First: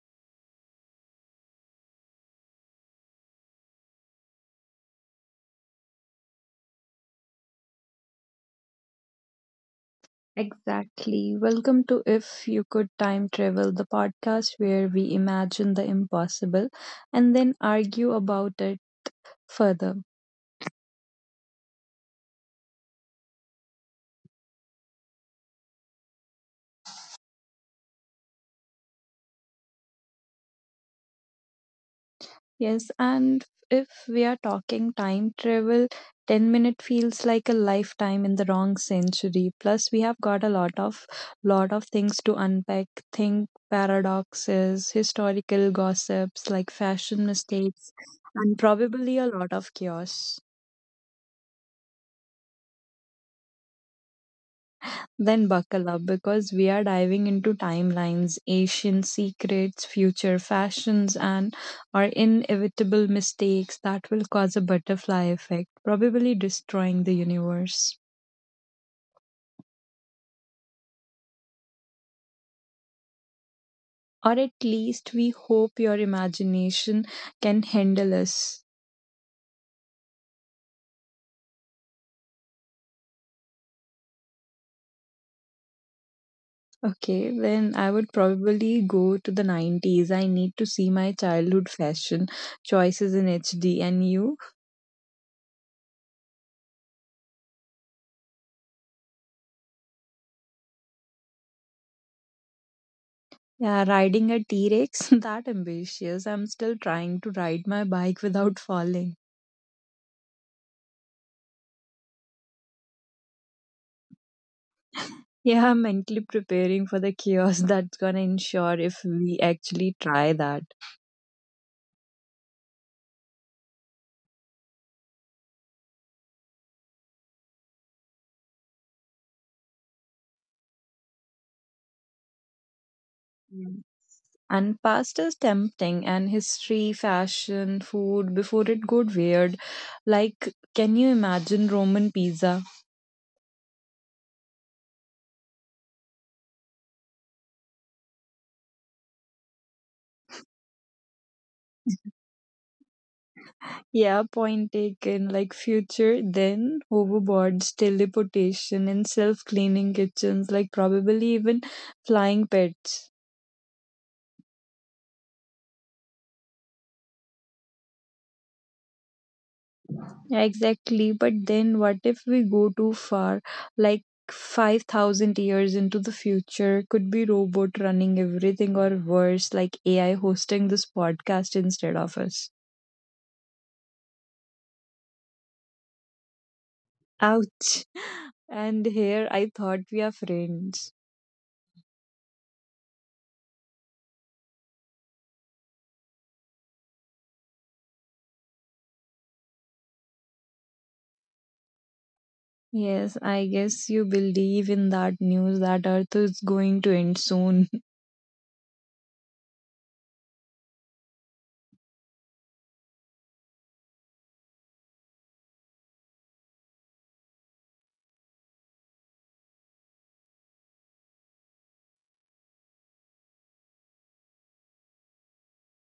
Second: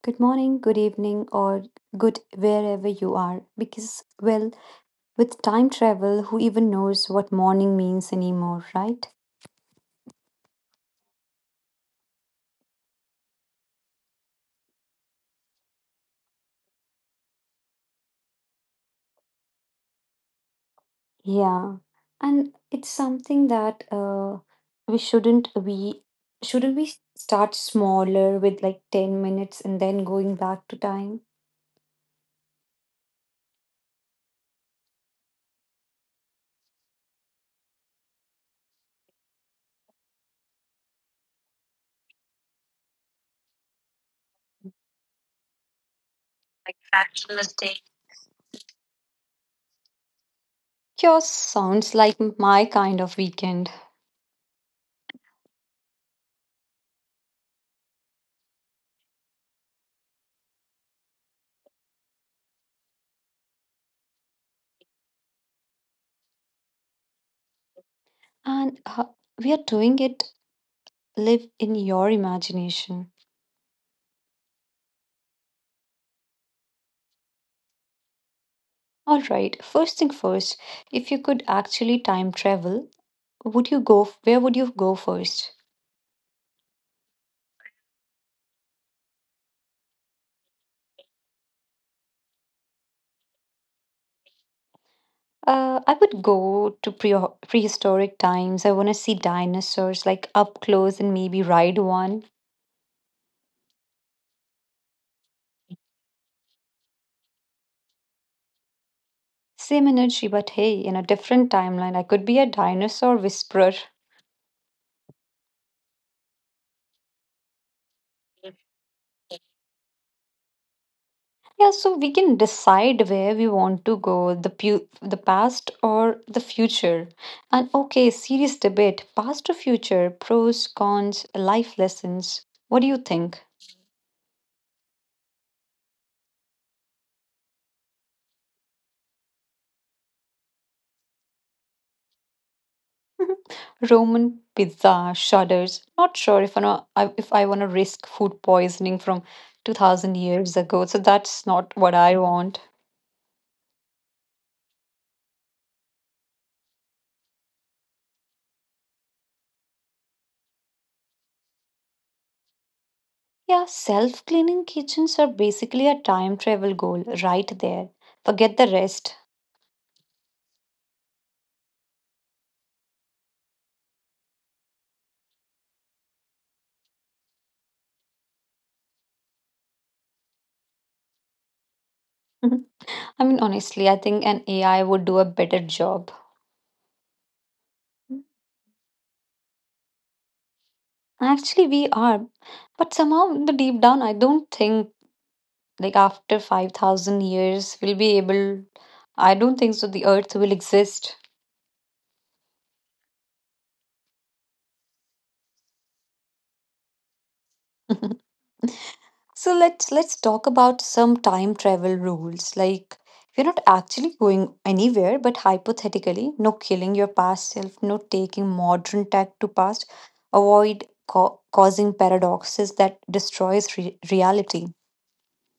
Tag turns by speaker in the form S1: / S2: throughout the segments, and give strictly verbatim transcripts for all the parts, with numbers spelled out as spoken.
S1: Good morning, good evening, or good wherever you are. Because, well, with time travel, who even knows what morning means anymore, right?
S2: Exactly. Welcome to If You Could Time Travel, the podcast where we imagine the impossible and then argue about it further.
S1: Yeah. And it's something that uh, we shouldn't we shouldn't we start smaller with like ten minutes and then going back to time?
S2: Yes, and if we are talking time travel, ten minute feels like a lifetime in the wrong century. Plus we have got a lot of lot of things to unpack, think paradoxes, historical gossips like
S1: Like
S2: fashion
S1: fraction
S2: mistakes,
S1: mistake.
S2: and probably a lot of chaos.
S1: Yours sounds like my kind of weekend.
S2: Then buckle up because we are diving into timelines, ancient secrets, future fashions, and our inevitable mistakes that will cause a butterfly effect, probably destroying the universe.
S1: And uh, we are doing it live in your imagination.
S2: Or at least we hope your imagination can handle us.
S1: All right, first thing first, if you could actually time travel, would you go where would you go first?
S2: Okay, then I would probably go to the nineties. I need to see my childhood fashion choices in H D. And you?
S1: Uh, I would go to pre- prehistoric times. I want to see dinosaurs like up close and maybe ride one.
S2: Yeah, riding a T-Rex, that ambitious. I'm still trying to ride my bike without falling.
S1: Same energy, but hey, in a different timeline, I could be a dinosaur whisperer.
S2: Yeah, I'm mentally preparing for the chaos that's gonna ensure if we actually try that.
S1: Yeah, so we can decide where we want to go, the pu- the past or the future. And okay, serious debate, past or future, pros, cons, life lessons. What do you think?
S2: Mm. And past is tempting, and history, fashion, food, before it got weird. Like, can you imagine Roman pizza?
S1: Roman pizza shudders. Not sure if I know I- if I want to risk food poisoning from two thousand years ago. So that's not what I want.
S2: Yeah, point taken. Like, future, then hoverboards, teleportation, and self cleaning kitchens. Like, probably even flying pets.
S1: Yeah, self-cleaning kitchens are basically a time travel goal right there. Forget the rest.
S2: Exactly, but then what if we go too far? Like five thousand years into the future, could be robot running everything, or worse, like A I hosting this podcast instead of us.
S1: I mean, honestly, I think an A I would do a better job.
S2: Ouch! And here I thought we are friends.
S1: Actually, we are, but somehow, in the deep down, I don't think like after five thousand years we'll be able. I don't think so. The Earth will exist.
S2: Yes, I guess you believe in that news that Earth is going to end soon.
S1: So let's let's talk about some time travel rules. Like we're not actually going anywhere, but hypothetically, no killing your past self, no taking modern tech to past, avoid ca- causing paradoxes that destroys re- reality.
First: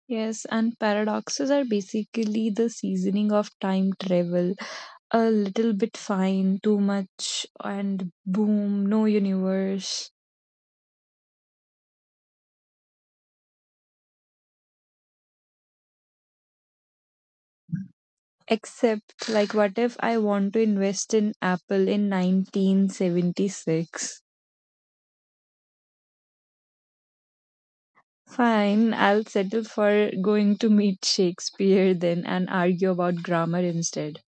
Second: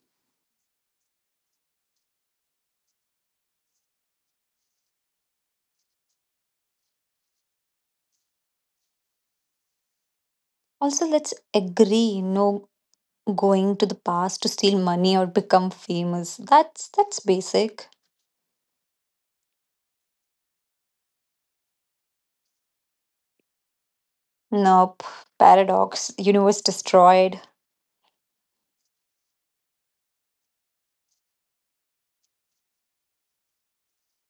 S2: Yes, and paradoxes are basically the seasoning of time travel. A little bit fine, too much, and boom, no universe.
S1: Also, let's agree no going to the past to steal money or become famous. That's that's basic.
S2: Except, like, what if I want to invest in Apple in nineteen seventy-six?
S1: Nope. Paradox. Universe destroyed.
S2: Fine, I'll settle for going to meet Shakespeare then and argue about grammar instead.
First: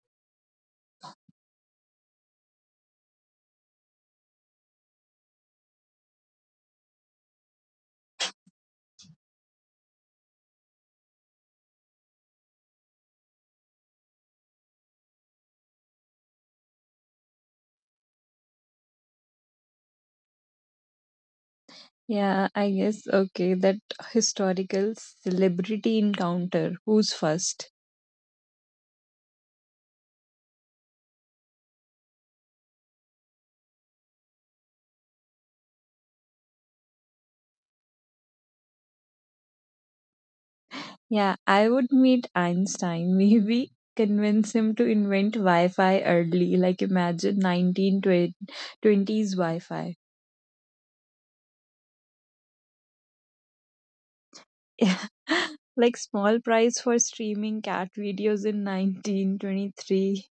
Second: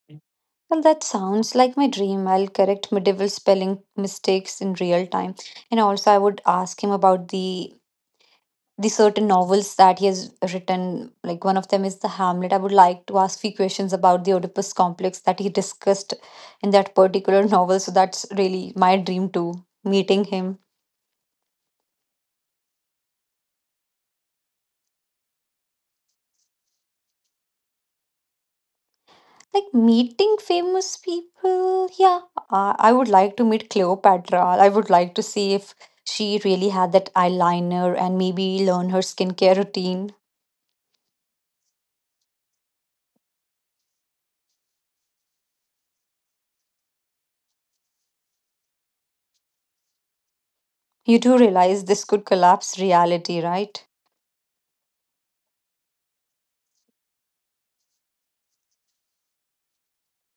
S1: Well, that sounds like my dream. I'll correct medieval spelling mistakes in real time. And also, I would ask him about the the certain novels that he has written. Like one of them is the Hamlet. I would like to ask few questions about the Oedipus complex that he discussed in that particular novel. So that's really my dream too. Meeting him.
S2: Yeah, I guess, okay, that historical celebrity encounter. Who's first?
S1: Like meeting famous people, yeah, I, I would like to meet Cleopatra. I would like to see if she really had that eyeliner and maybe learn her skincare routine.
S2: Yeah, I would meet Einstein, maybe convince him to invent Wi Fi early, like imagine nineteen twenties Wi Fi.
S1: You do realize this could collapse reality, right?
S2: Yeah, like small price for streaming cat videos in nineteen twenty-three.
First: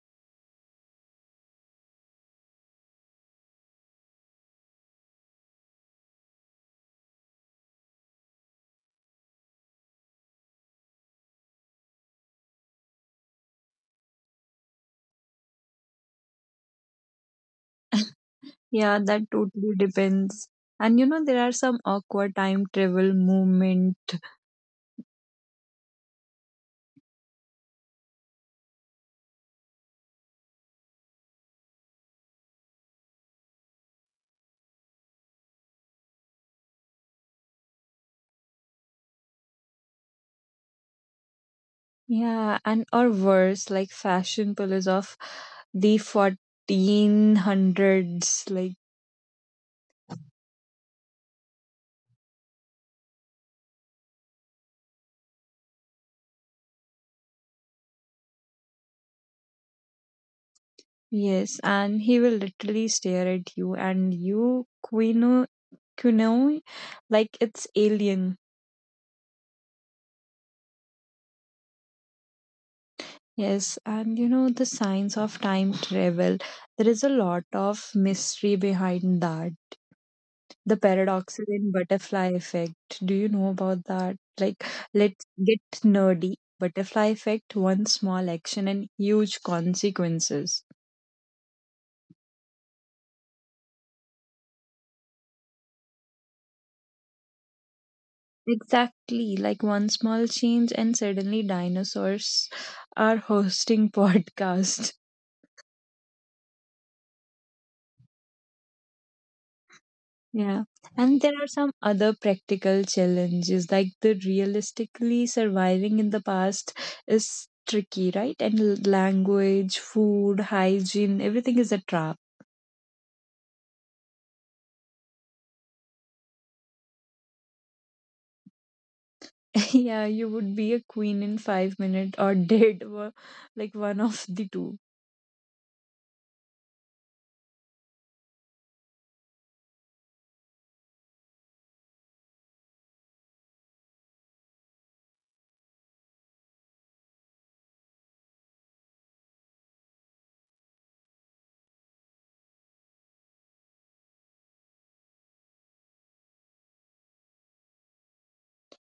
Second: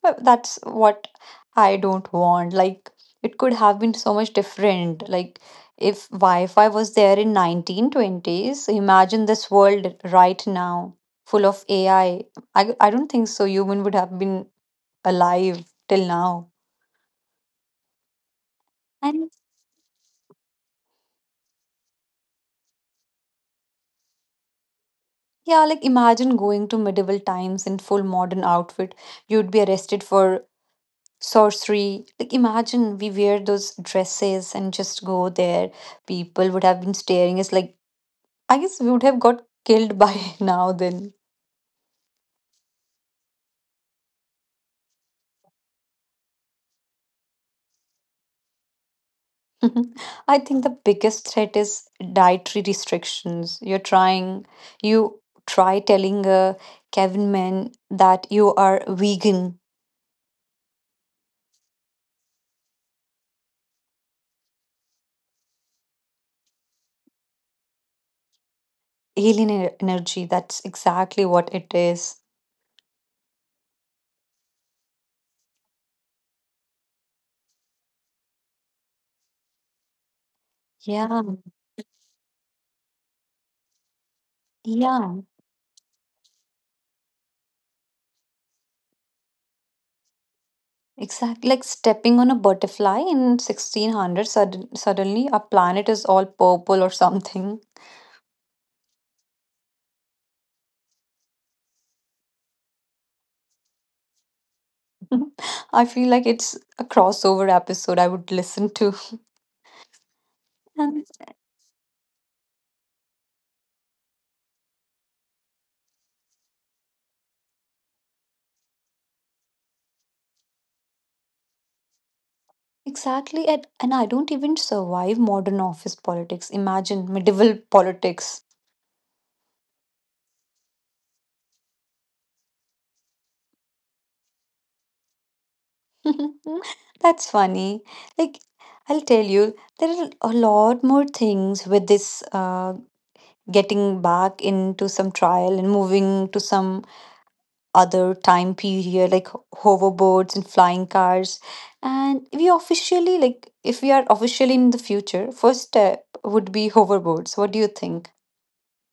S1: But that's what I don't want. Like, it could have been so much different. Like, if Wi-Fi was there in nineteen twenties, imagine this world right now, full of A I. I, I I don't think so. Human would have been alive till now.
S2: Yeah, that
S1: And
S2: totally depends. And you know, there are some awkward time travel movement.
S1: yeah, like imagine going to medieval times in full modern outfit. You'd be arrested for sorcery. Like imagine we wear those dresses and just go there. People would have been staring us like I guess we would have got killed by now then.
S2: Yeah, and or worse, like fashion pulls of the fourteen hundreds, like.
S1: I think the biggest threat is dietary restrictions. You're trying you try telling a caveman that you are vegan.
S2: Yes, and he will literally stare at you and you quino quinoa like it's alien.
S1: Alien e- energy, that's exactly what it is.
S2: Yes, and you know the science of time travel. There is a lot of mystery behind that. The
S1: Yeah,
S2: paradoxes and butterfly effect. Do you know about that? Like,
S1: yeah,
S2: let's get nerdy. Butterfly effect, one small action and huge consequences.
S1: exactly. Like stepping on a butterfly in sixteen hundred, sudden, suddenly our planet is all purple or something.
S2: Exactly, like one small change and suddenly dinosaurs are hosting podcast.
S1: I feel like it's a crossover episode I would listen to.
S2: Yeah.
S1: And
S2: And there are some other practical challenges like the realistically surviving in the past is tricky, right? And l- language, food, hygiene, everything is a trap.
S1: exactly, and, and I don't even survive modern office politics. Imagine medieval politics.
S2: Yeah, you would be a queen in five minutes or dead or like one of the two.
S1: That's funny. Like, I'll tell you, there are a lot more things with this uh, getting back into some trial and moving to some other time period like hoverboards and flying cars, and we officially, like if we are officially in the future, first step would be hoverboards. What do you think?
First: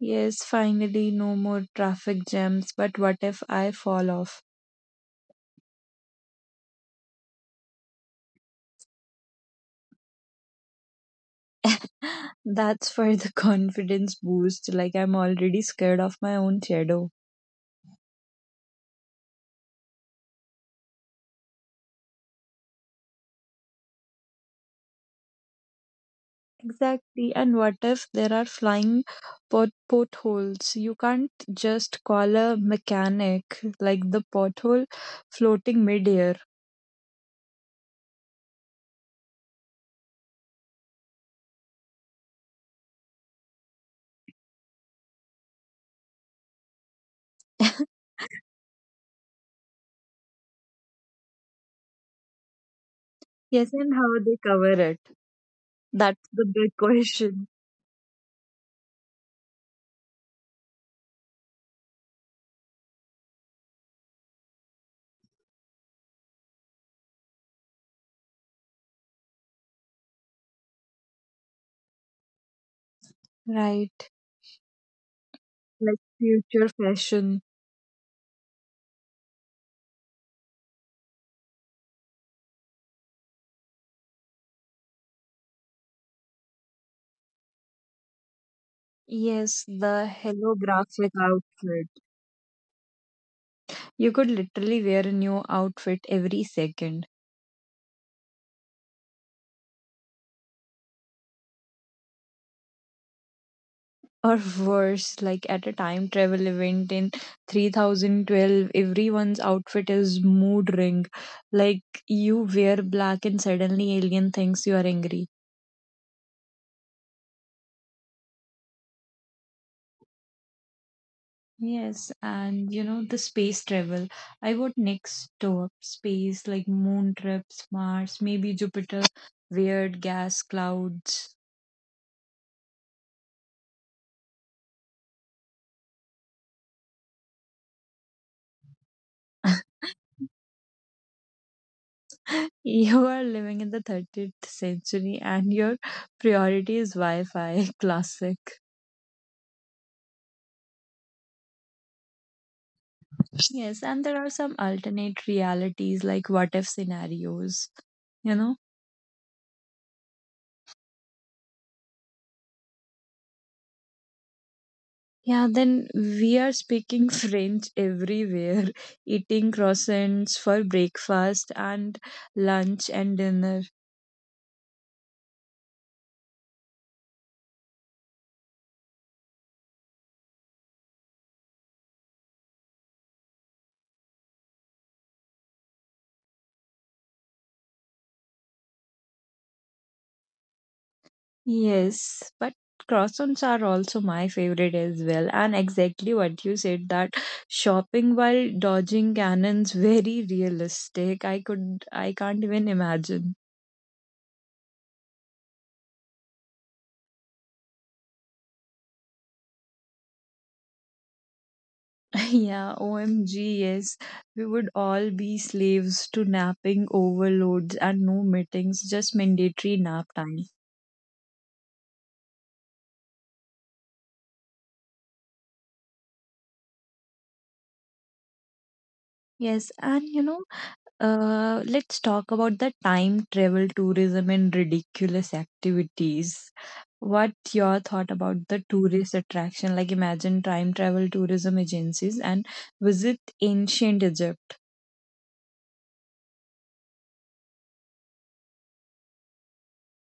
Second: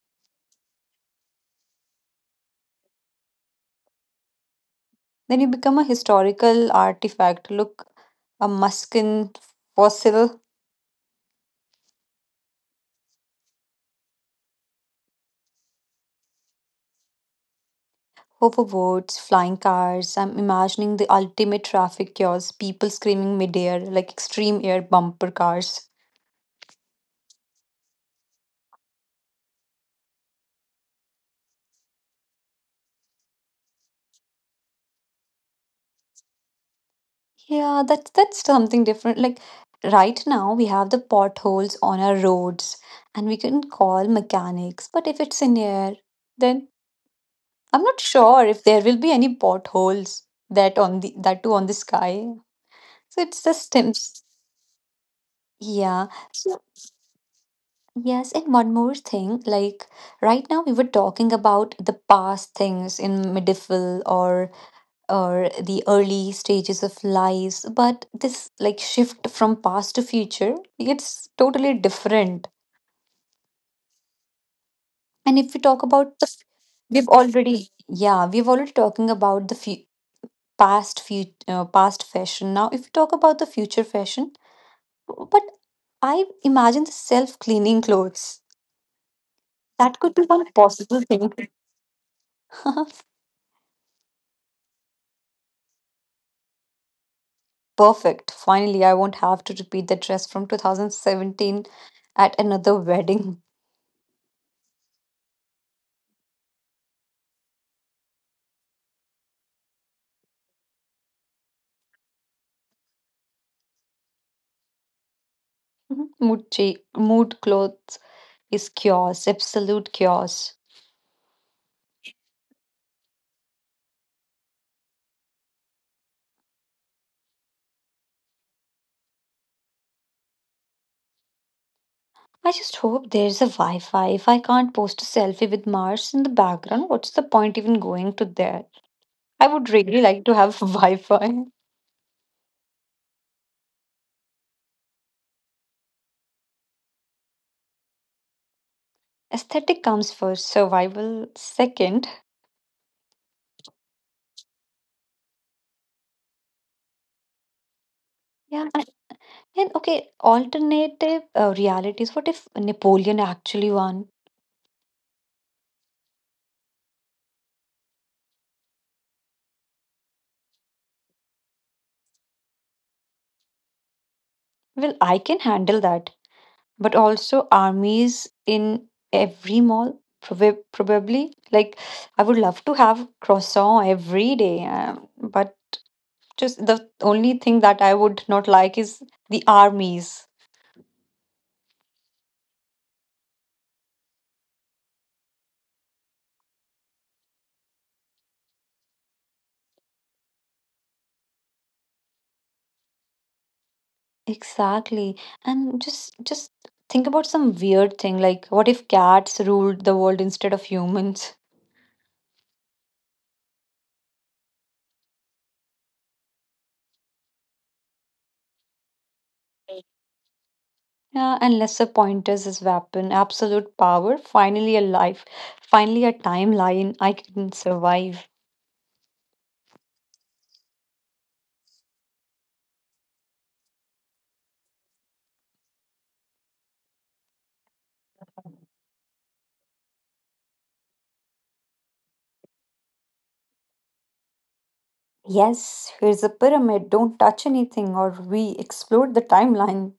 S2: Yes, finally no more traffic jams, but what if I fall off?
S1: Then you become a historical artifact. Look, a muskin fossil.
S2: That's for the confidence boost. Like, I'm already scared of my own shadow.
S1: Hoverboards, flying cars, I'm imagining the ultimate traffic chaos, people screaming midair like extreme air bumper cars.
S2: Exactly. And what if there are flying pot- potholes? You can't just call a mechanic like the pothole floating midair.
S1: Yeah, that's that's something different. Like right now we have the potholes on our roads and we can call mechanics, but if it's in air, then I'm not sure if there will be any potholes that on the that too on the sky. So it's
S2: Yes,
S1: just
S2: and how
S1: Tim's.
S2: they cover it?
S1: Yeah.
S2: That's the
S1: So
S2: big question.
S1: yes, and one more thing, like right now we were talking about the past things in medieval or or the early stages of lives, but this like shift from past to future, it's totally different.
S2: Right.
S1: And if we talk
S2: Like
S1: about the—
S2: future
S1: we've
S2: fashion.
S1: already, yeah, we've already talking about the fu- past fu- uh, past fashion. Now if we talk about the future fashion, but I imagine the self cleaning clothes,
S2: Yes,
S1: that
S2: the
S1: could be one possible
S2: holographic
S1: thing.
S2: outfit. You could literally wear a new outfit every second.
S1: Perfect. Finally I won't have to repeat the dress from two thousand seventeen at another wedding.
S2: Or worse, like at a time travel event in three thousand twelve, everyone's outfit is mood ring, like you wear black and suddenly alien thinks you are angry.
S1: Mhm. Mood, cha- mood clothes is chaos, absolute chaos.
S2: Yes, and you know the space travel, I would next to space, like moon trips, mars, maybe jupiter, weird gas clouds.
S1: I just hope there's a Wi Fi. If I can't post a selfie with Mars in the background, what's the point even going to there? I would really like to have Wi Fi.
S2: You are living in the thirtieth century and your priority is wi-fi. Classic.
S1: Aesthetic comes first, survival second.
S2: Yes, and there are some alternate realities like what if scenarios, you know?
S1: Yeah, and, and okay, alternative uh, realities. What if Napoleon actually won?
S2: Yeah, then we are speaking French everywhere, eating croissants for breakfast and lunch and dinner.
S1: Well, I can handle that, but also armies in every mall, prob- probably. Like, I would love to have croissant every day, um, but just the only thing that I would not like is the armies.
S2: Yes, but croissants are also my favorite as well. And exactly what you said that shopping while dodging cannons very realistic. I could I can't even imagine.
S1: Exactly. And just just think about some weird thing, like what if cats ruled the world instead of humans?
S2: Yeah, O M G, yes. We would all be slaves to napping overloads and no meetings, just mandatory nap time.
S1: Yeah, and lesser pointers is weapon. Absolute power. Finally a life. Finally a timeline. I can survive.
S2: Yes, and you know, uh, let's talk about the time travel tourism and ridiculous activities. What your thought about the tourist attraction? Like imagine time travel tourism agencies and visit ancient Egypt.
S1: Yes, here's a pyramid, don't touch anything, or we explode the timeline.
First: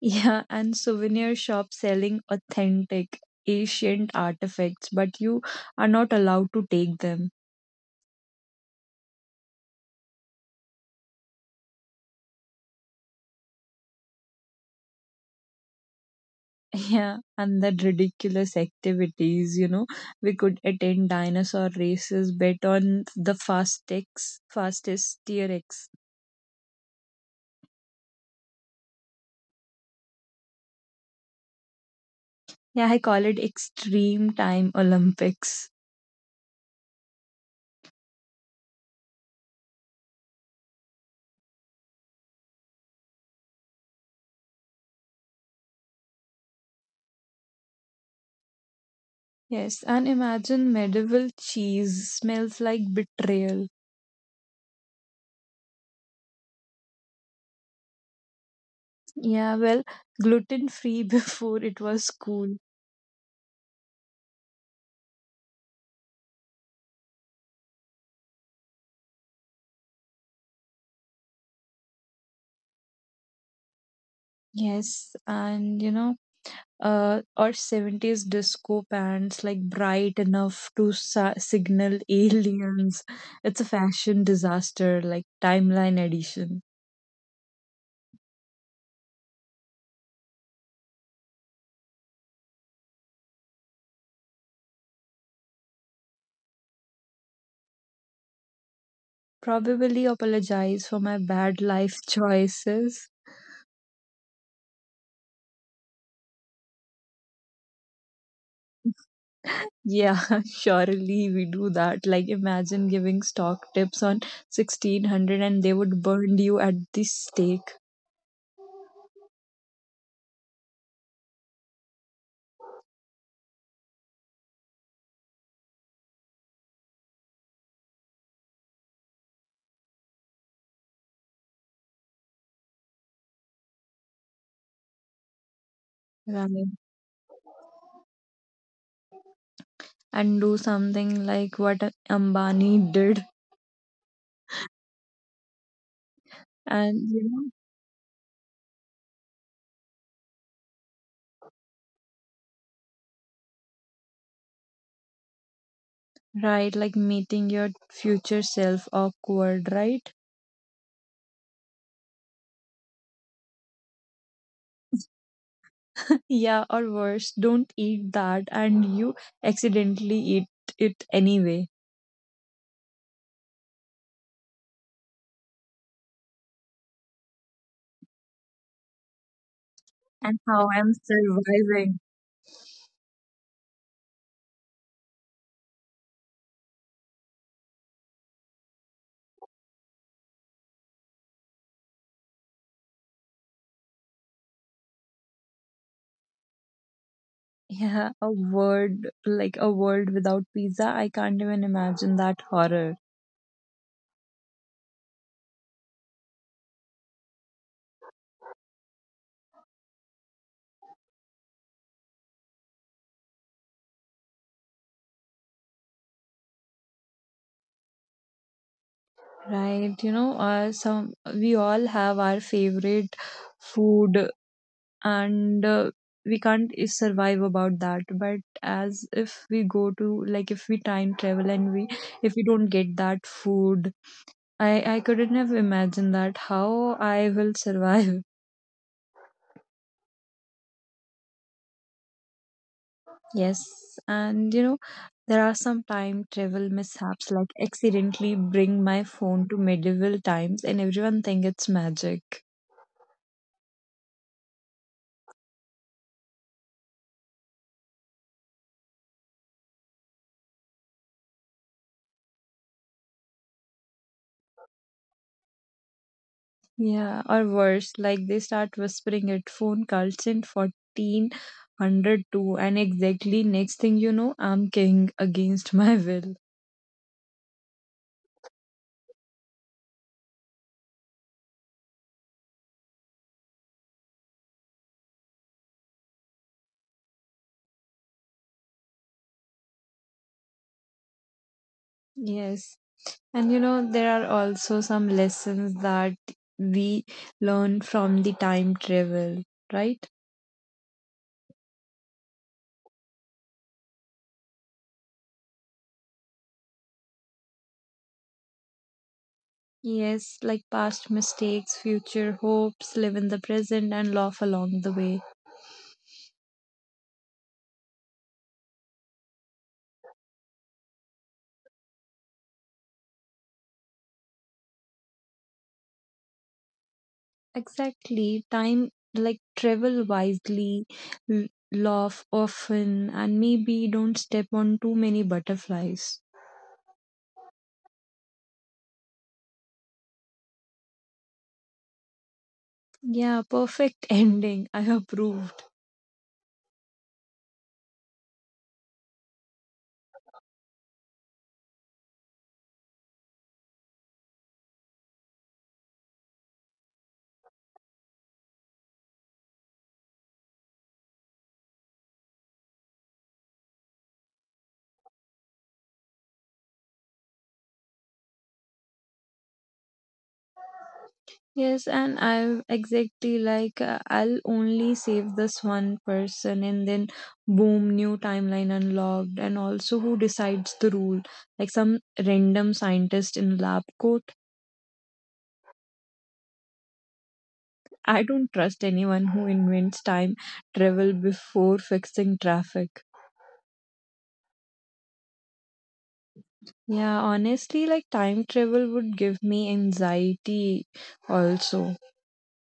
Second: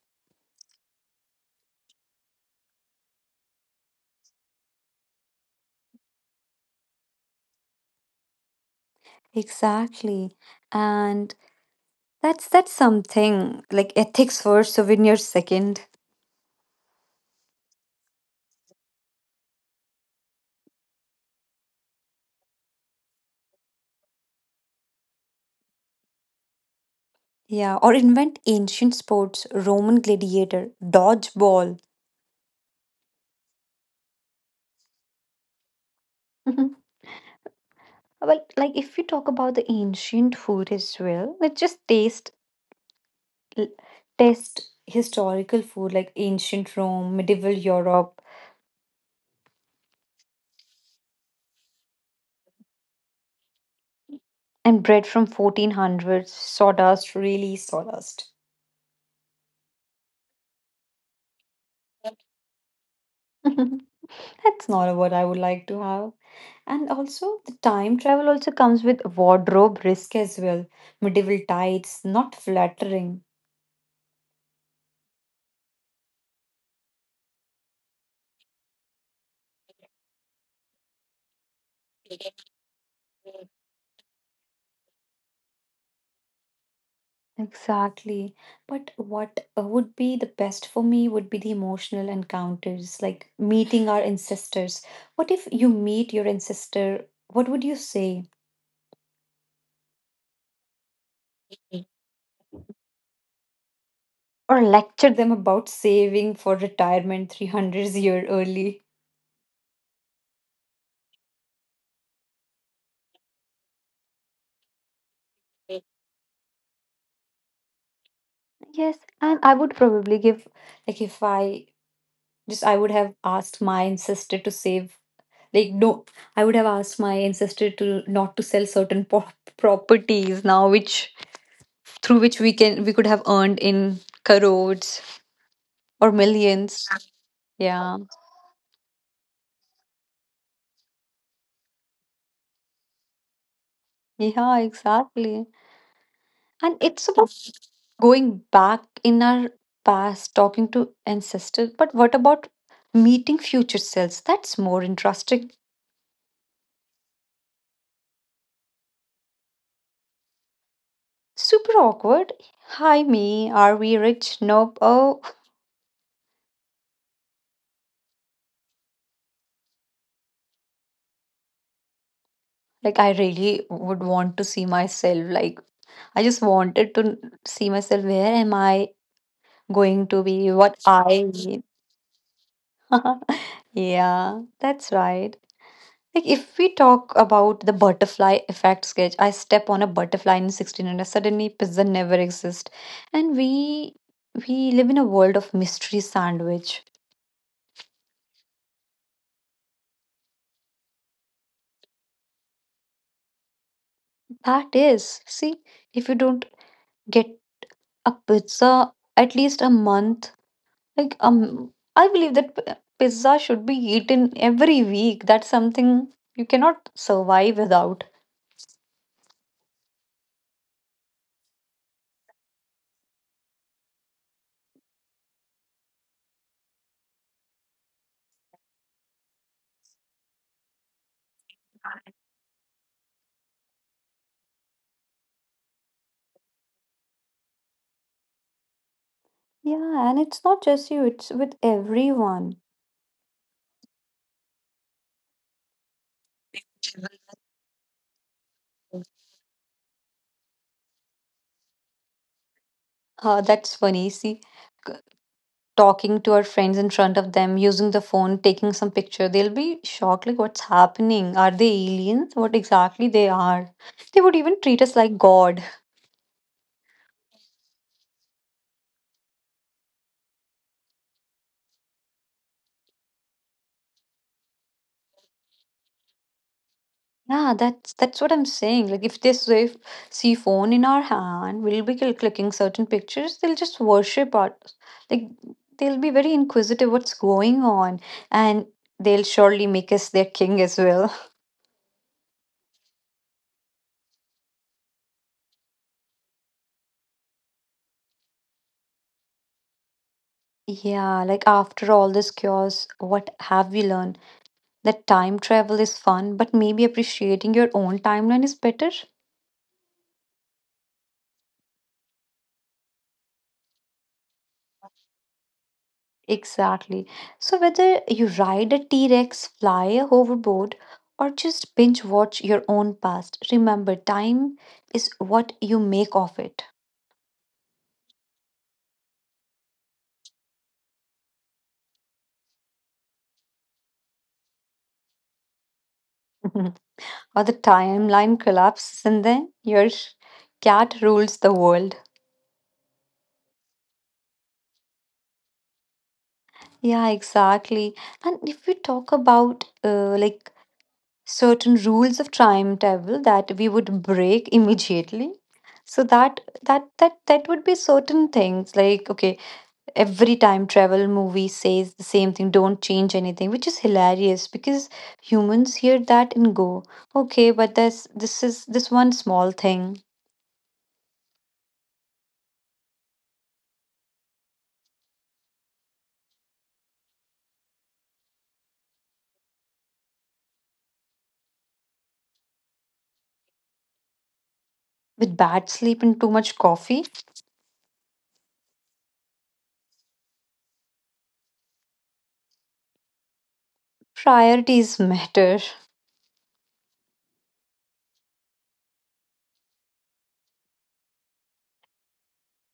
S2: Yeah, and souvenir shops selling authentic ancient artifacts, but you are not allowed to take them.
S1: Exactly. And that's that's something like ethics first, souvenirs second.
S2: Yeah, and the ridiculous activities, you know, we could attend dinosaur races, bet on the fastest, fastest T-Rex.
S1: Yeah, or invent ancient sports, Roman gladiator, dodgeball.
S2: Yeah, I call it extreme time Olympics.
S1: Mhm. Well, like if you talk about the ancient food as well, let's just taste— l- test historical food like ancient Rome, medieval Europe,
S2: Yes, and imagine medieval cheese smells like betrayal.
S1: and bread from fourteen hundreds, sawdust, really sawdust.
S2: Yeah, well, gluten free before it was cool.
S1: That's not what I would like to have. And also, the time travel also comes with wardrobe risk as well. Medieval tights, not flattering.
S2: Yes, and you know, uh, or seventies disco pants like bright enough to sa- signal aliens. It's a fashion disaster, like timeline edition.
S1: Exactly. But what uh, would be the best for me would be the emotional encounters, like meeting our ancestors. What if you meet your ancestor? What would you say?
S2: Probably apologize for my bad life choices.
S1: Or lecture them about saving for retirement three hundred years early?
S2: Yeah, surely we do that. Like, imagine giving stock tips on sixteen hundred and they would burn you at the stake.
S1: Yes, and I would probably give, like, if I— just I would have asked my ancestor to save, like, no, I would have asked my ancestor to not to sell certain po- properties now, which through which we can we could have earned in crores or
S2: Right.
S1: millions. Yeah,
S2: And do something like what Ambani did.
S1: yeah, exactly. And it's
S2: And, you
S1: about
S2: know,
S1: going back in our past talking to ancestors, but what about meeting future selves? That's more interesting.
S2: right, like meeting your future self awkward, right?
S1: Super awkward. Hi me, are we rich? Nope. Oh,
S2: Yeah, or worse, don't eat that and you accidentally eat it anyway.
S1: like I really would want to see myself. Like I just wanted to see myself. Where am I going to
S2: And
S1: be?
S2: how
S1: What
S2: I'm
S1: I need.
S2: surviving.
S1: Yeah, that's right. Like if we talk about the butterfly effect sketch, I step on a butterfly in sixteen hundred, suddenly pizza never exists. And we we live in a world of mystery sandwich.
S2: Yeah, a word like a world without pizza, I can't even imagine that horror.
S1: That is, see, if you don't get a pizza at least a month. Like um, I believe that p- pizza should be eaten every week. That's something you cannot survive without.
S2: Right, you know, uh, some we all have our favorite food and uh, we can't i- survive about that. But as if we go to like if we time travel and we if we don't get that food, I, I couldn't have imagined that how I will survive.
S1: Yeah, and it's not just you, it's with everyone.
S2: Yes, and you know, there are some time travel mishaps like accidentally bring my phone to medieval times and everyone think it's magic.
S1: Uh, that's funny. See, c- talking to our friends in front of them, using the phone, taking some picture, they'll be shocked. Like, what's happening? Are they aliens? What exactly they are? They would even treat us like God.
S2: Yeah, or worse, like they start whispering it phone cults in fourteen oh two and exactly next thing you know, I'm king against my will.
S1: Yeah, that's that's what I'm saying. Like if they say, see phone in our hand, we'll be cl- clicking certain pictures. They'll just worship art. Like they'll be very inquisitive what's going on, and they'll surely make us their king as well.
S2: Yes, and you know, there are also some lessons that we learn from the time travel, right?
S1: Yeah, like after all this chaos, what have we learned? That time travel is fun, but maybe appreciating your own timeline is better.
S2: Yes, like past mistakes, future hopes, live in the present, and laugh along the way.
S1: Exactly. So, whether you ride a T Rex, fly a hoverboard, or just binge watch your own past, remember time is what you make of it.
S2: Exactly. Time, like travel wisely, l- laugh often, and maybe don't step on too many butterflies.
S1: Or the timeline collapses, and then your cat rules the world.
S2: Yeah, perfect ending. I approved.
S1: Yeah, exactly. And if we talk about uh, like certain rules of timetable that we would break immediately, so that that that that would be certain things like okay, every time travel movie says the same thing, don't change anything, which is hilarious because humans hear that and go, okay, but this this is this one small thing.
S2: Yes, and I'm exactly like uh, I'll only save this one person, and then boom, new timeline unlocked, and also who decides the rule? Like some random scientist in lab coat.
S1: With bad sleep and too much coffee.
S2: I don't trust anyone who invents time travel before fixing traffic.
S1: Priorities matter.
S2: Yeah, honestly, like time travel would give me anxiety also.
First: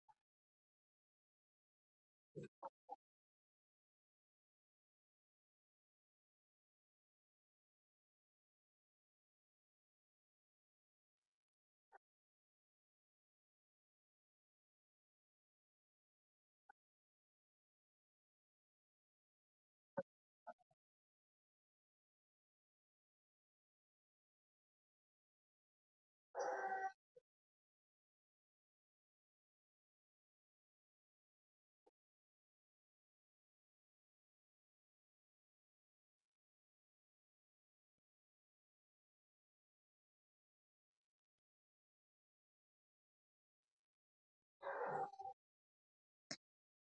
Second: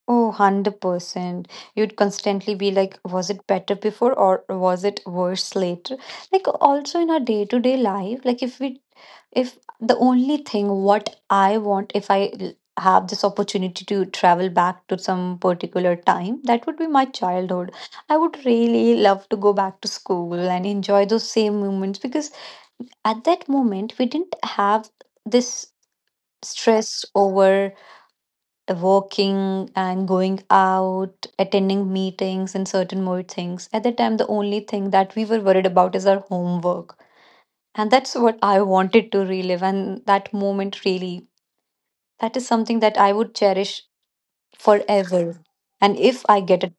S1: Oh, one hundred percent. You'd constantly be like, was it better before or was it worse later? Like, also in our day to day life, like, if we, if the only thing what I want, if I l- have this opportunity to travel back to some particular time, that would be my childhood. I would really love to go back to school and enjoy those same moments because at that moment, we didn't have this stress over working and going out, attending meetings, and certain more things. At that time, the only thing that we were worried about is our homework. And that's what I wanted to relive. And that moment really, that is something that I would cherish forever. And if I get a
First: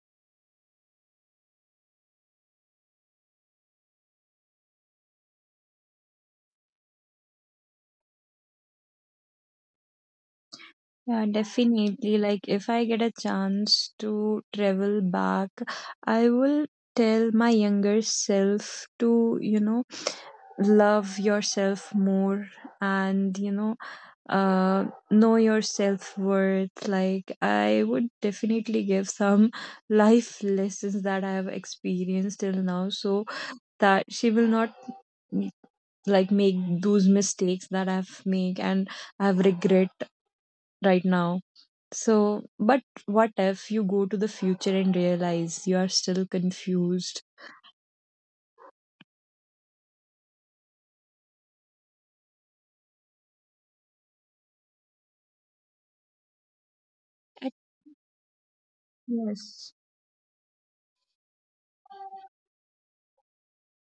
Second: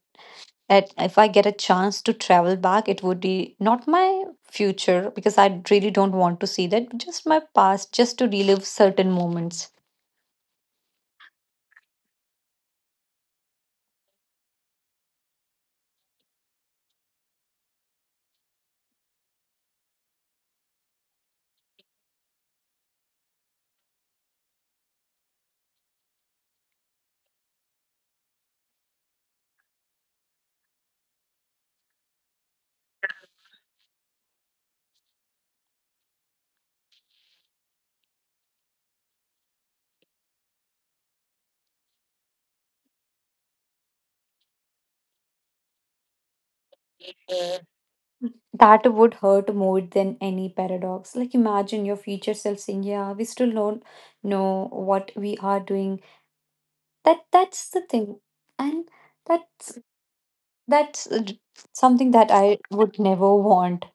S1: at, if I get a chance to travel back, it would be not my future because I really don't want to see that, just my past, just to relive certain moments.
S2: Yeah, definitely. Like, if I get a chance to travel back, I will tell my younger self to, you know, love yourself more and, you know, uh, know your self worth. Like, I would definitely give some life lessons that I have experienced till now so that she will not like make those mistakes that I've made and I have regret right now. So, but what if you go to the future and realize you are still confused?
S1: That would hurt more than any paradox. Like, imagine your future self saying, "Yeah, we still don't know what we are doing." That
S2: At
S1: that's the thing, and
S2: yes,
S1: that's that's uh, something that I would never want.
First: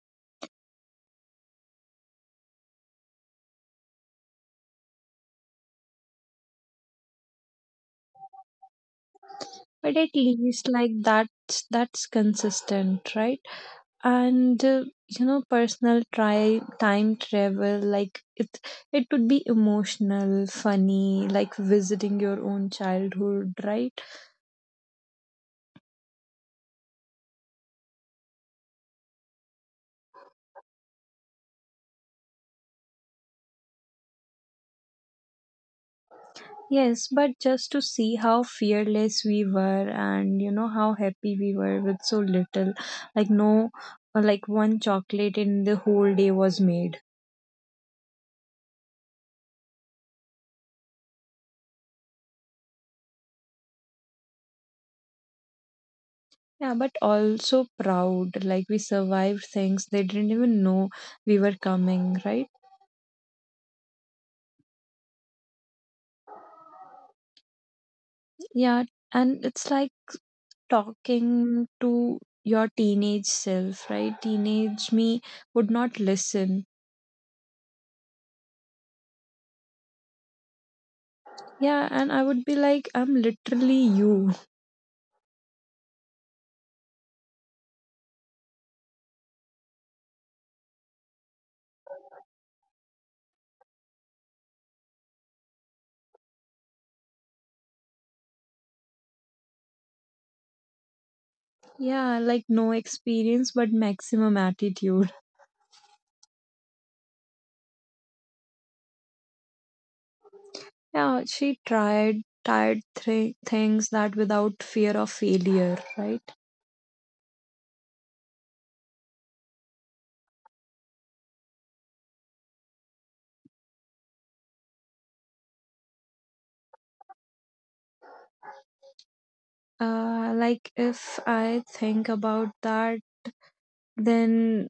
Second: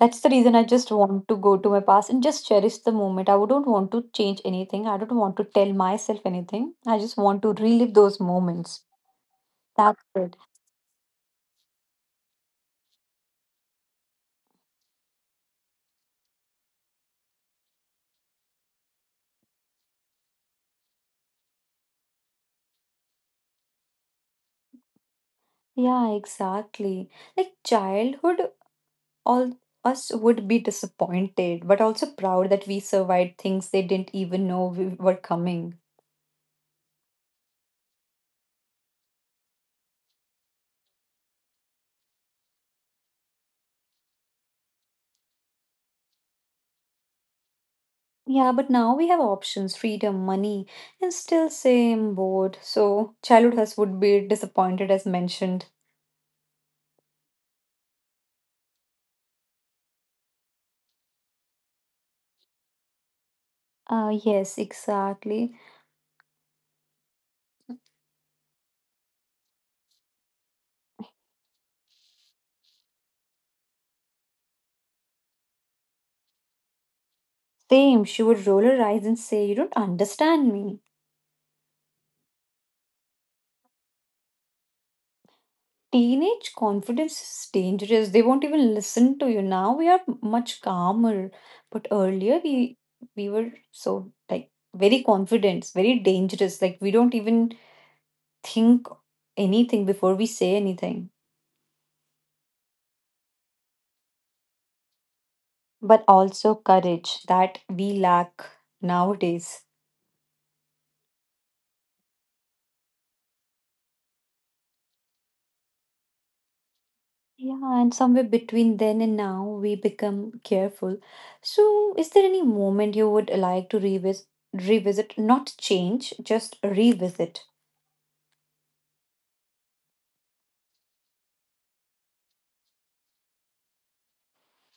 S1: That's the reason I just want to go to my past and just cherish the moment. I don't want to change anything. I don't want to tell myself anything. I just want to relive those moments.
S2: but
S1: That's
S2: at
S1: it.
S2: least like that's that's consistent, right? And uh, you know, personal try time travel like it it would be emotional, funny, like visiting your own childhood, right?
S1: Yeah, exactly. Like childhood all us would be disappointed, but also proud that we survived things they didn't even know we were coming.
S2: Yes, but just to see how fearless we were and you know how happy we were with so little. Like no uh, like one chocolate in the whole day was made.
S1: Yeah, but now we have options, freedom, money, and still same board. So childhood us would be disappointed as mentioned.
S2: Yeah, but also proud. Like we survived things they didn't even know we were coming, right?
S1: Ah, yes, exactly.
S2: Yeah, and it's like talking to your teenage self, right? Teenage me would not listen.
S1: Same. She would roll her eyes and say, "You don't understand me."
S2: Yeah, and I would be like, I'm literally you.
S1: Teenage confidence is dangerous. They won't even listen to you. Now we are much calmer, but earlier we we were so like very confident, very dangerous. Like we don't even think anything before we say anything.
S2: Yeah, like no experience but maximum attitude.
S1: But also courage that we lack nowadays.
S2: Yeah, she tried tried three things that without fear of failure, right?
S1: Yeah, and somewhere between then and now we become careful. So, is there any moment you would like to revisit revisit, not change, just revisit?
S2: Uh, like if I think about that, then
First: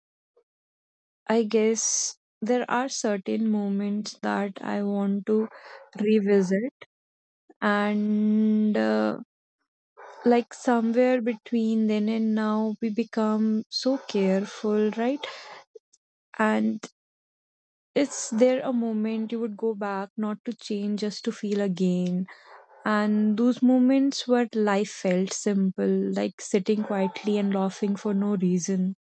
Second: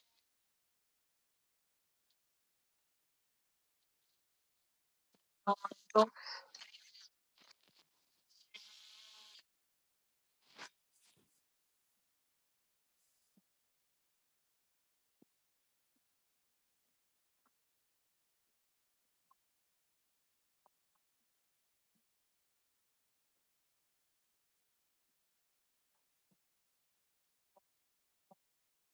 S2: I guess there are certain moments that I want to revisit, and uh, like somewhere between then and now, we become so careful, right? And is there a moment you would go back, not to change, just to feel again? And those moments where life felt simple, like sitting quietly and laughing for no reason.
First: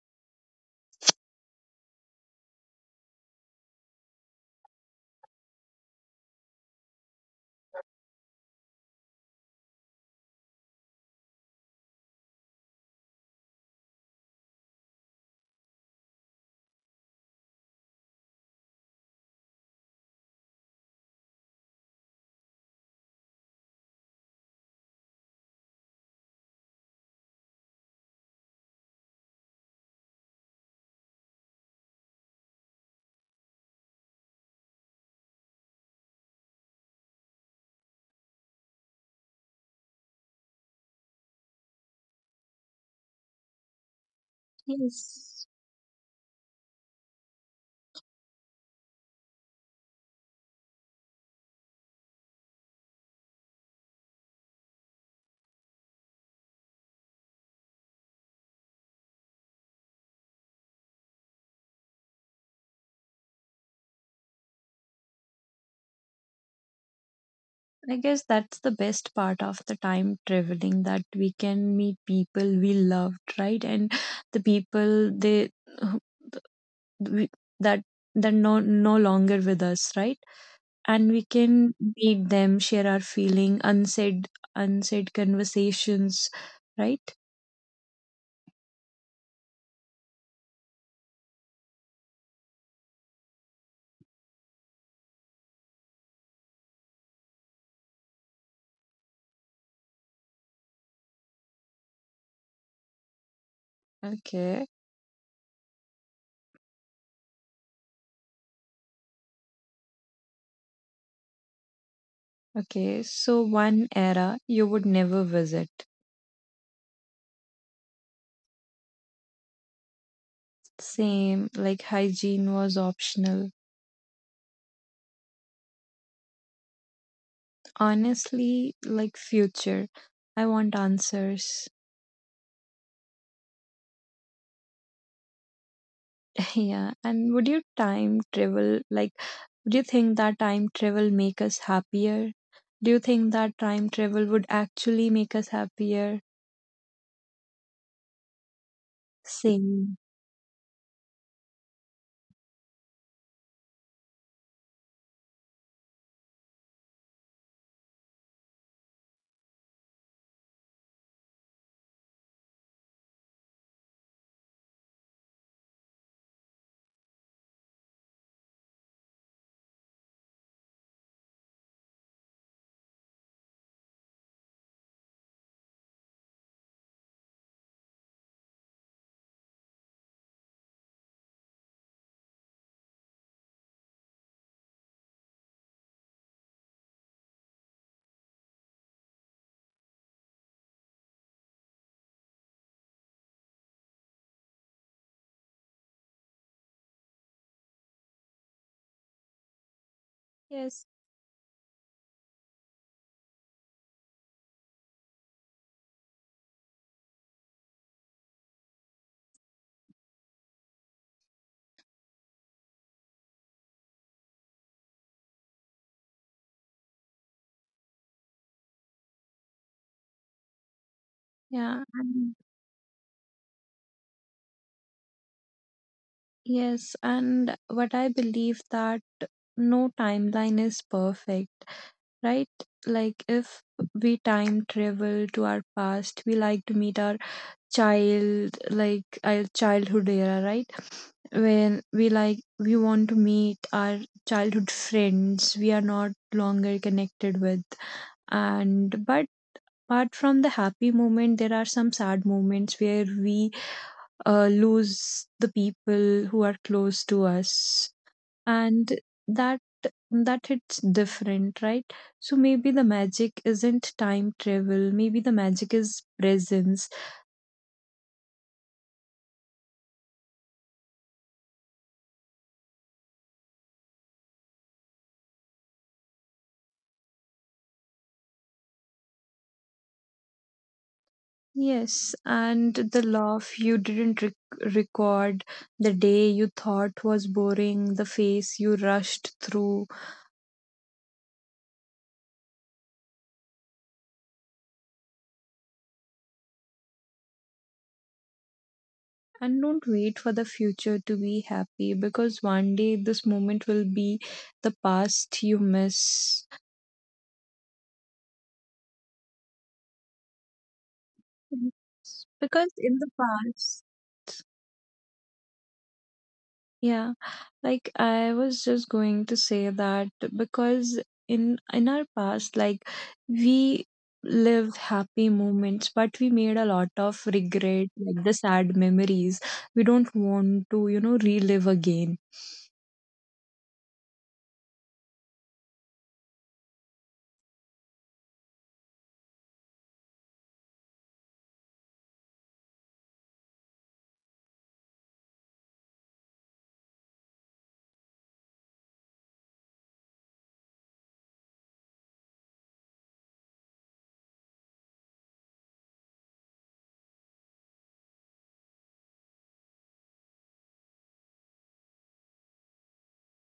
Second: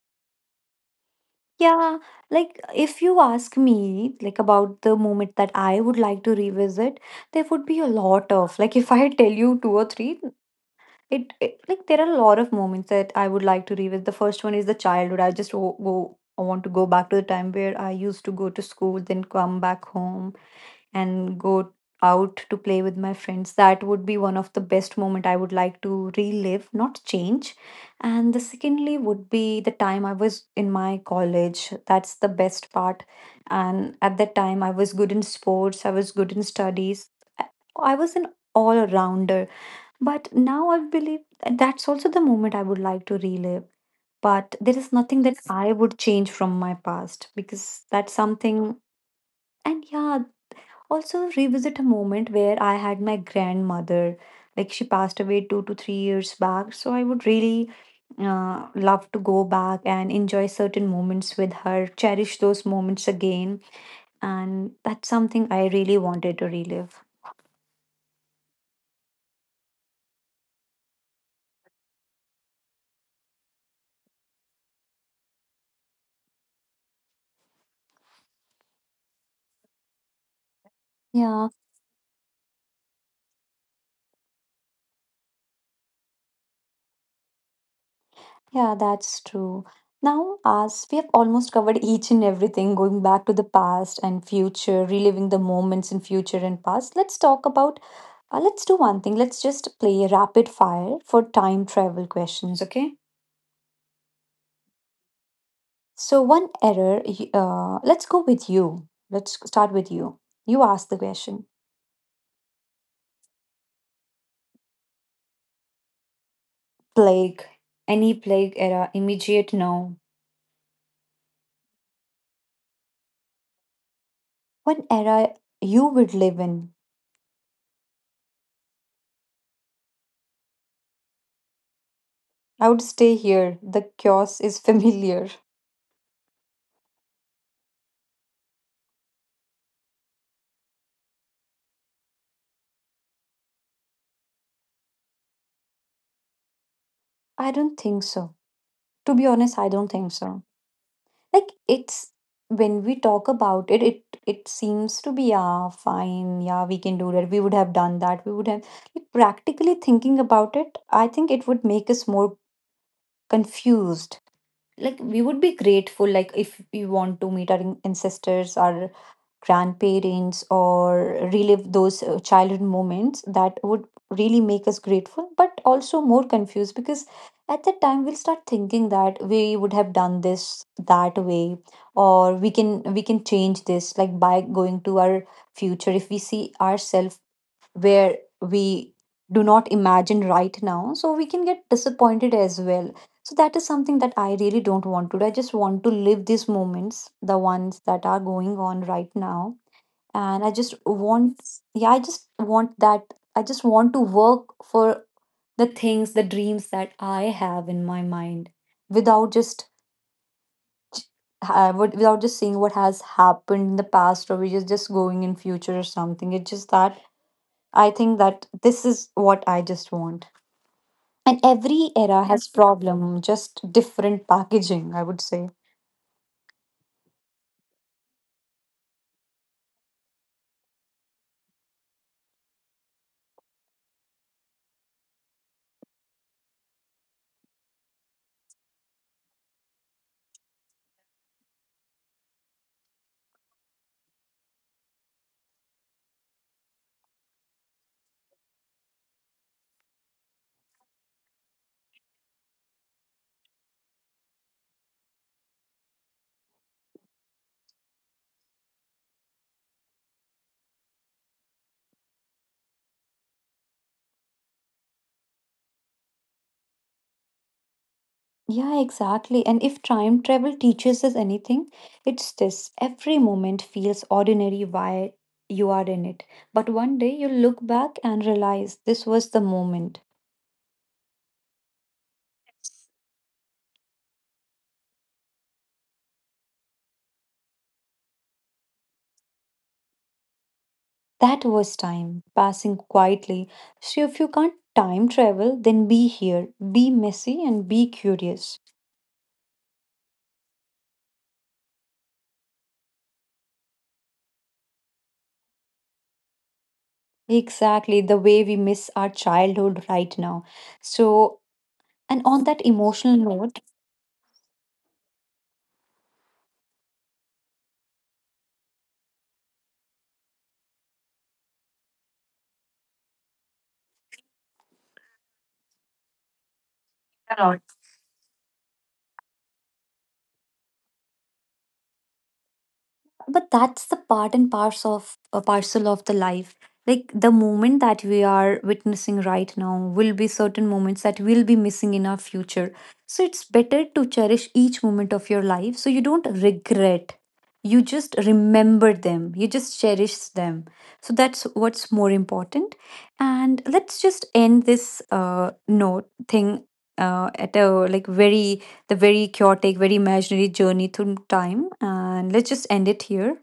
S1: Yeah, like if you ask me, like about the moment that I would like to revisit, there would be a lot of like if I tell you two or three, it, it like there are a lot of moments that I would like to revisit. The first one is the childhood. I just wo- wo- I want to go back to the time where I used to go to school, then come back home and go out to play with my friends. That would be one of the best moment I would like to relive, not change. And the secondly would be the time I was in my college. That's the best part. And at that time I was good in sports, I was good in studies, i I was an all-rounder, but now I believe that's also the moment I would like to relive. But there is nothing that
S2: Yes.
S1: I would change from my past, because that's something. And yeah, also revisit a moment where I had my grandmother. Like she passed away two to three years back. So I would really uh, love to go back and enjoy certain moments with her, cherish those moments again. And that's something I really wanted to relive.
S2: I guess that's the best part of the time traveling that we can meet people we loved, right? And the people they uh, we, that they're no no longer with us, right? And we
S1: Yeah.
S2: can meet them, share our feeling, unsaid unsaid conversations, right?
S1: Yeah, that's true. Now, as we have almost covered each and everything, going back to the past and future, reliving the moments in future and past, let's talk about. Uh, let's do one thing. Let's just play rapid fire for time travel questions, okay?
S2: Okay.
S1: So, one error, y- uh, let's go with you. Let's start with you. You ask the question.
S2: Okay. So one era you would never visit.
S1: Plague, any plague era, immediate now.
S2: Same, like hygiene was optional.
S1: One era you would live in?
S2: Honestly, like future. I want answers.
S1: I would stay here. The chaos is familiar.
S2: Yeah. And would you time travel like do you think that time travel make us happier? Do you think that time travel would actually make us happier?
S1: I don't think so. To be honest, I don't
S2: Same.
S1: think so. Like it's when we talk about it, it it seems to be yeah, fine, yeah, we can do that. We would have done that. We would have like practically thinking about it, I think it would make us more confused. Like we would be grateful, like if we want to meet our an- ancestors, our grandparents, or relive those uh, childhood moments. That would really make us grateful but also more confused, because at that time we'll start thinking that we would have done this that way, or we can we can change this. Like by going to our future, if we see ourselves where we do not imagine right now, so we can get disappointed as well. So that is something that I really don't want to do. I just want to live these moments, the ones that are going on right now, and I just
S2: Yes.
S1: want yeah I just want that I just want to work for the things, the dreams that I have in my mind, without just ha- what- without just seeing what has happened in the past or which is just going in future or something. It's just that I think that this is what I just want. And
S2: Yeah.
S1: every era
S2: And
S1: has Yes. problem, just different packaging, I would say.
S2: yes. And what I believe that no timeline is perfect, right? Like if we time travel to our past, we like to meet our child like our childhood era, right, when we like we want to meet our childhood friends we are not longer connected with. And but apart from the happy moment there are some sad moments where we uh, lose the people who are close to us, and that that it's different, right? So maybe the magic isn't time travel, maybe the magic is presence.
S1: Yeah, exactly. And if time travel teaches us anything, it's this: every moment feels ordinary while you are in it. But one day you look back and realize this was the moment.
S2: Yes, and the laugh you didn't rec- record, the day you thought was boring, the phase you rushed through.
S1: That was time passing quietly. So if you can't time travel, then be here, be messy, and be curious.
S2: And don't wait for the future to be happy because one day this moment will be the past you miss.
S1: Exactly the way we miss our childhood right now. So, and on that
S2: Because in the
S1: emotional note,
S2: past, yeah. Like I was just going to say that because in in our past like we live happy moments but we made a lot of regret like the sad memories we don't want to you know relive again.
S1: but that's the part and parcel of a parcel of the life. Like the moment that we are witnessing right now will be certain moments that will be missing in our future. So it's better to cherish each moment of your life so you don't regret. You just remember them, you just cherish them. So that's what's more important. And let's just end this uh note thing uh, at a like very the very chaotic, very imaginary journey through time. And let's just end it here.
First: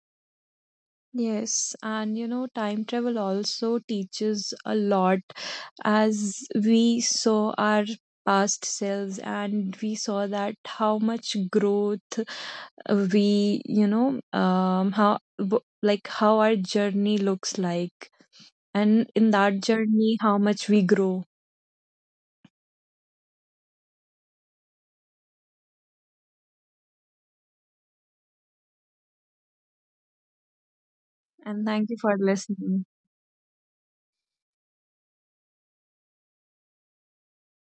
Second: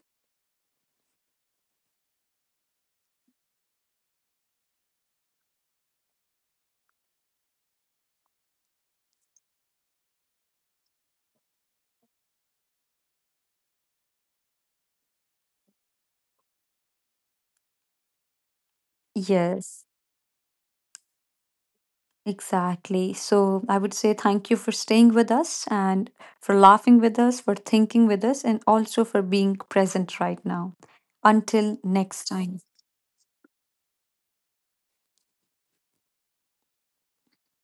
S2: Yes and you know time travel also teaches a lot as we saw our past selves and we saw that how much growth we you know um how w- like how our journey looks like, and in that
S1: Yes,
S2: journey how much we grow.
S1: exactly. So I would say thank you for staying with us, and for laughing with us, for thinking with us, and also for being present right now.
S2: And
S1: Until
S2: thank you for
S1: next time.
S2: listening.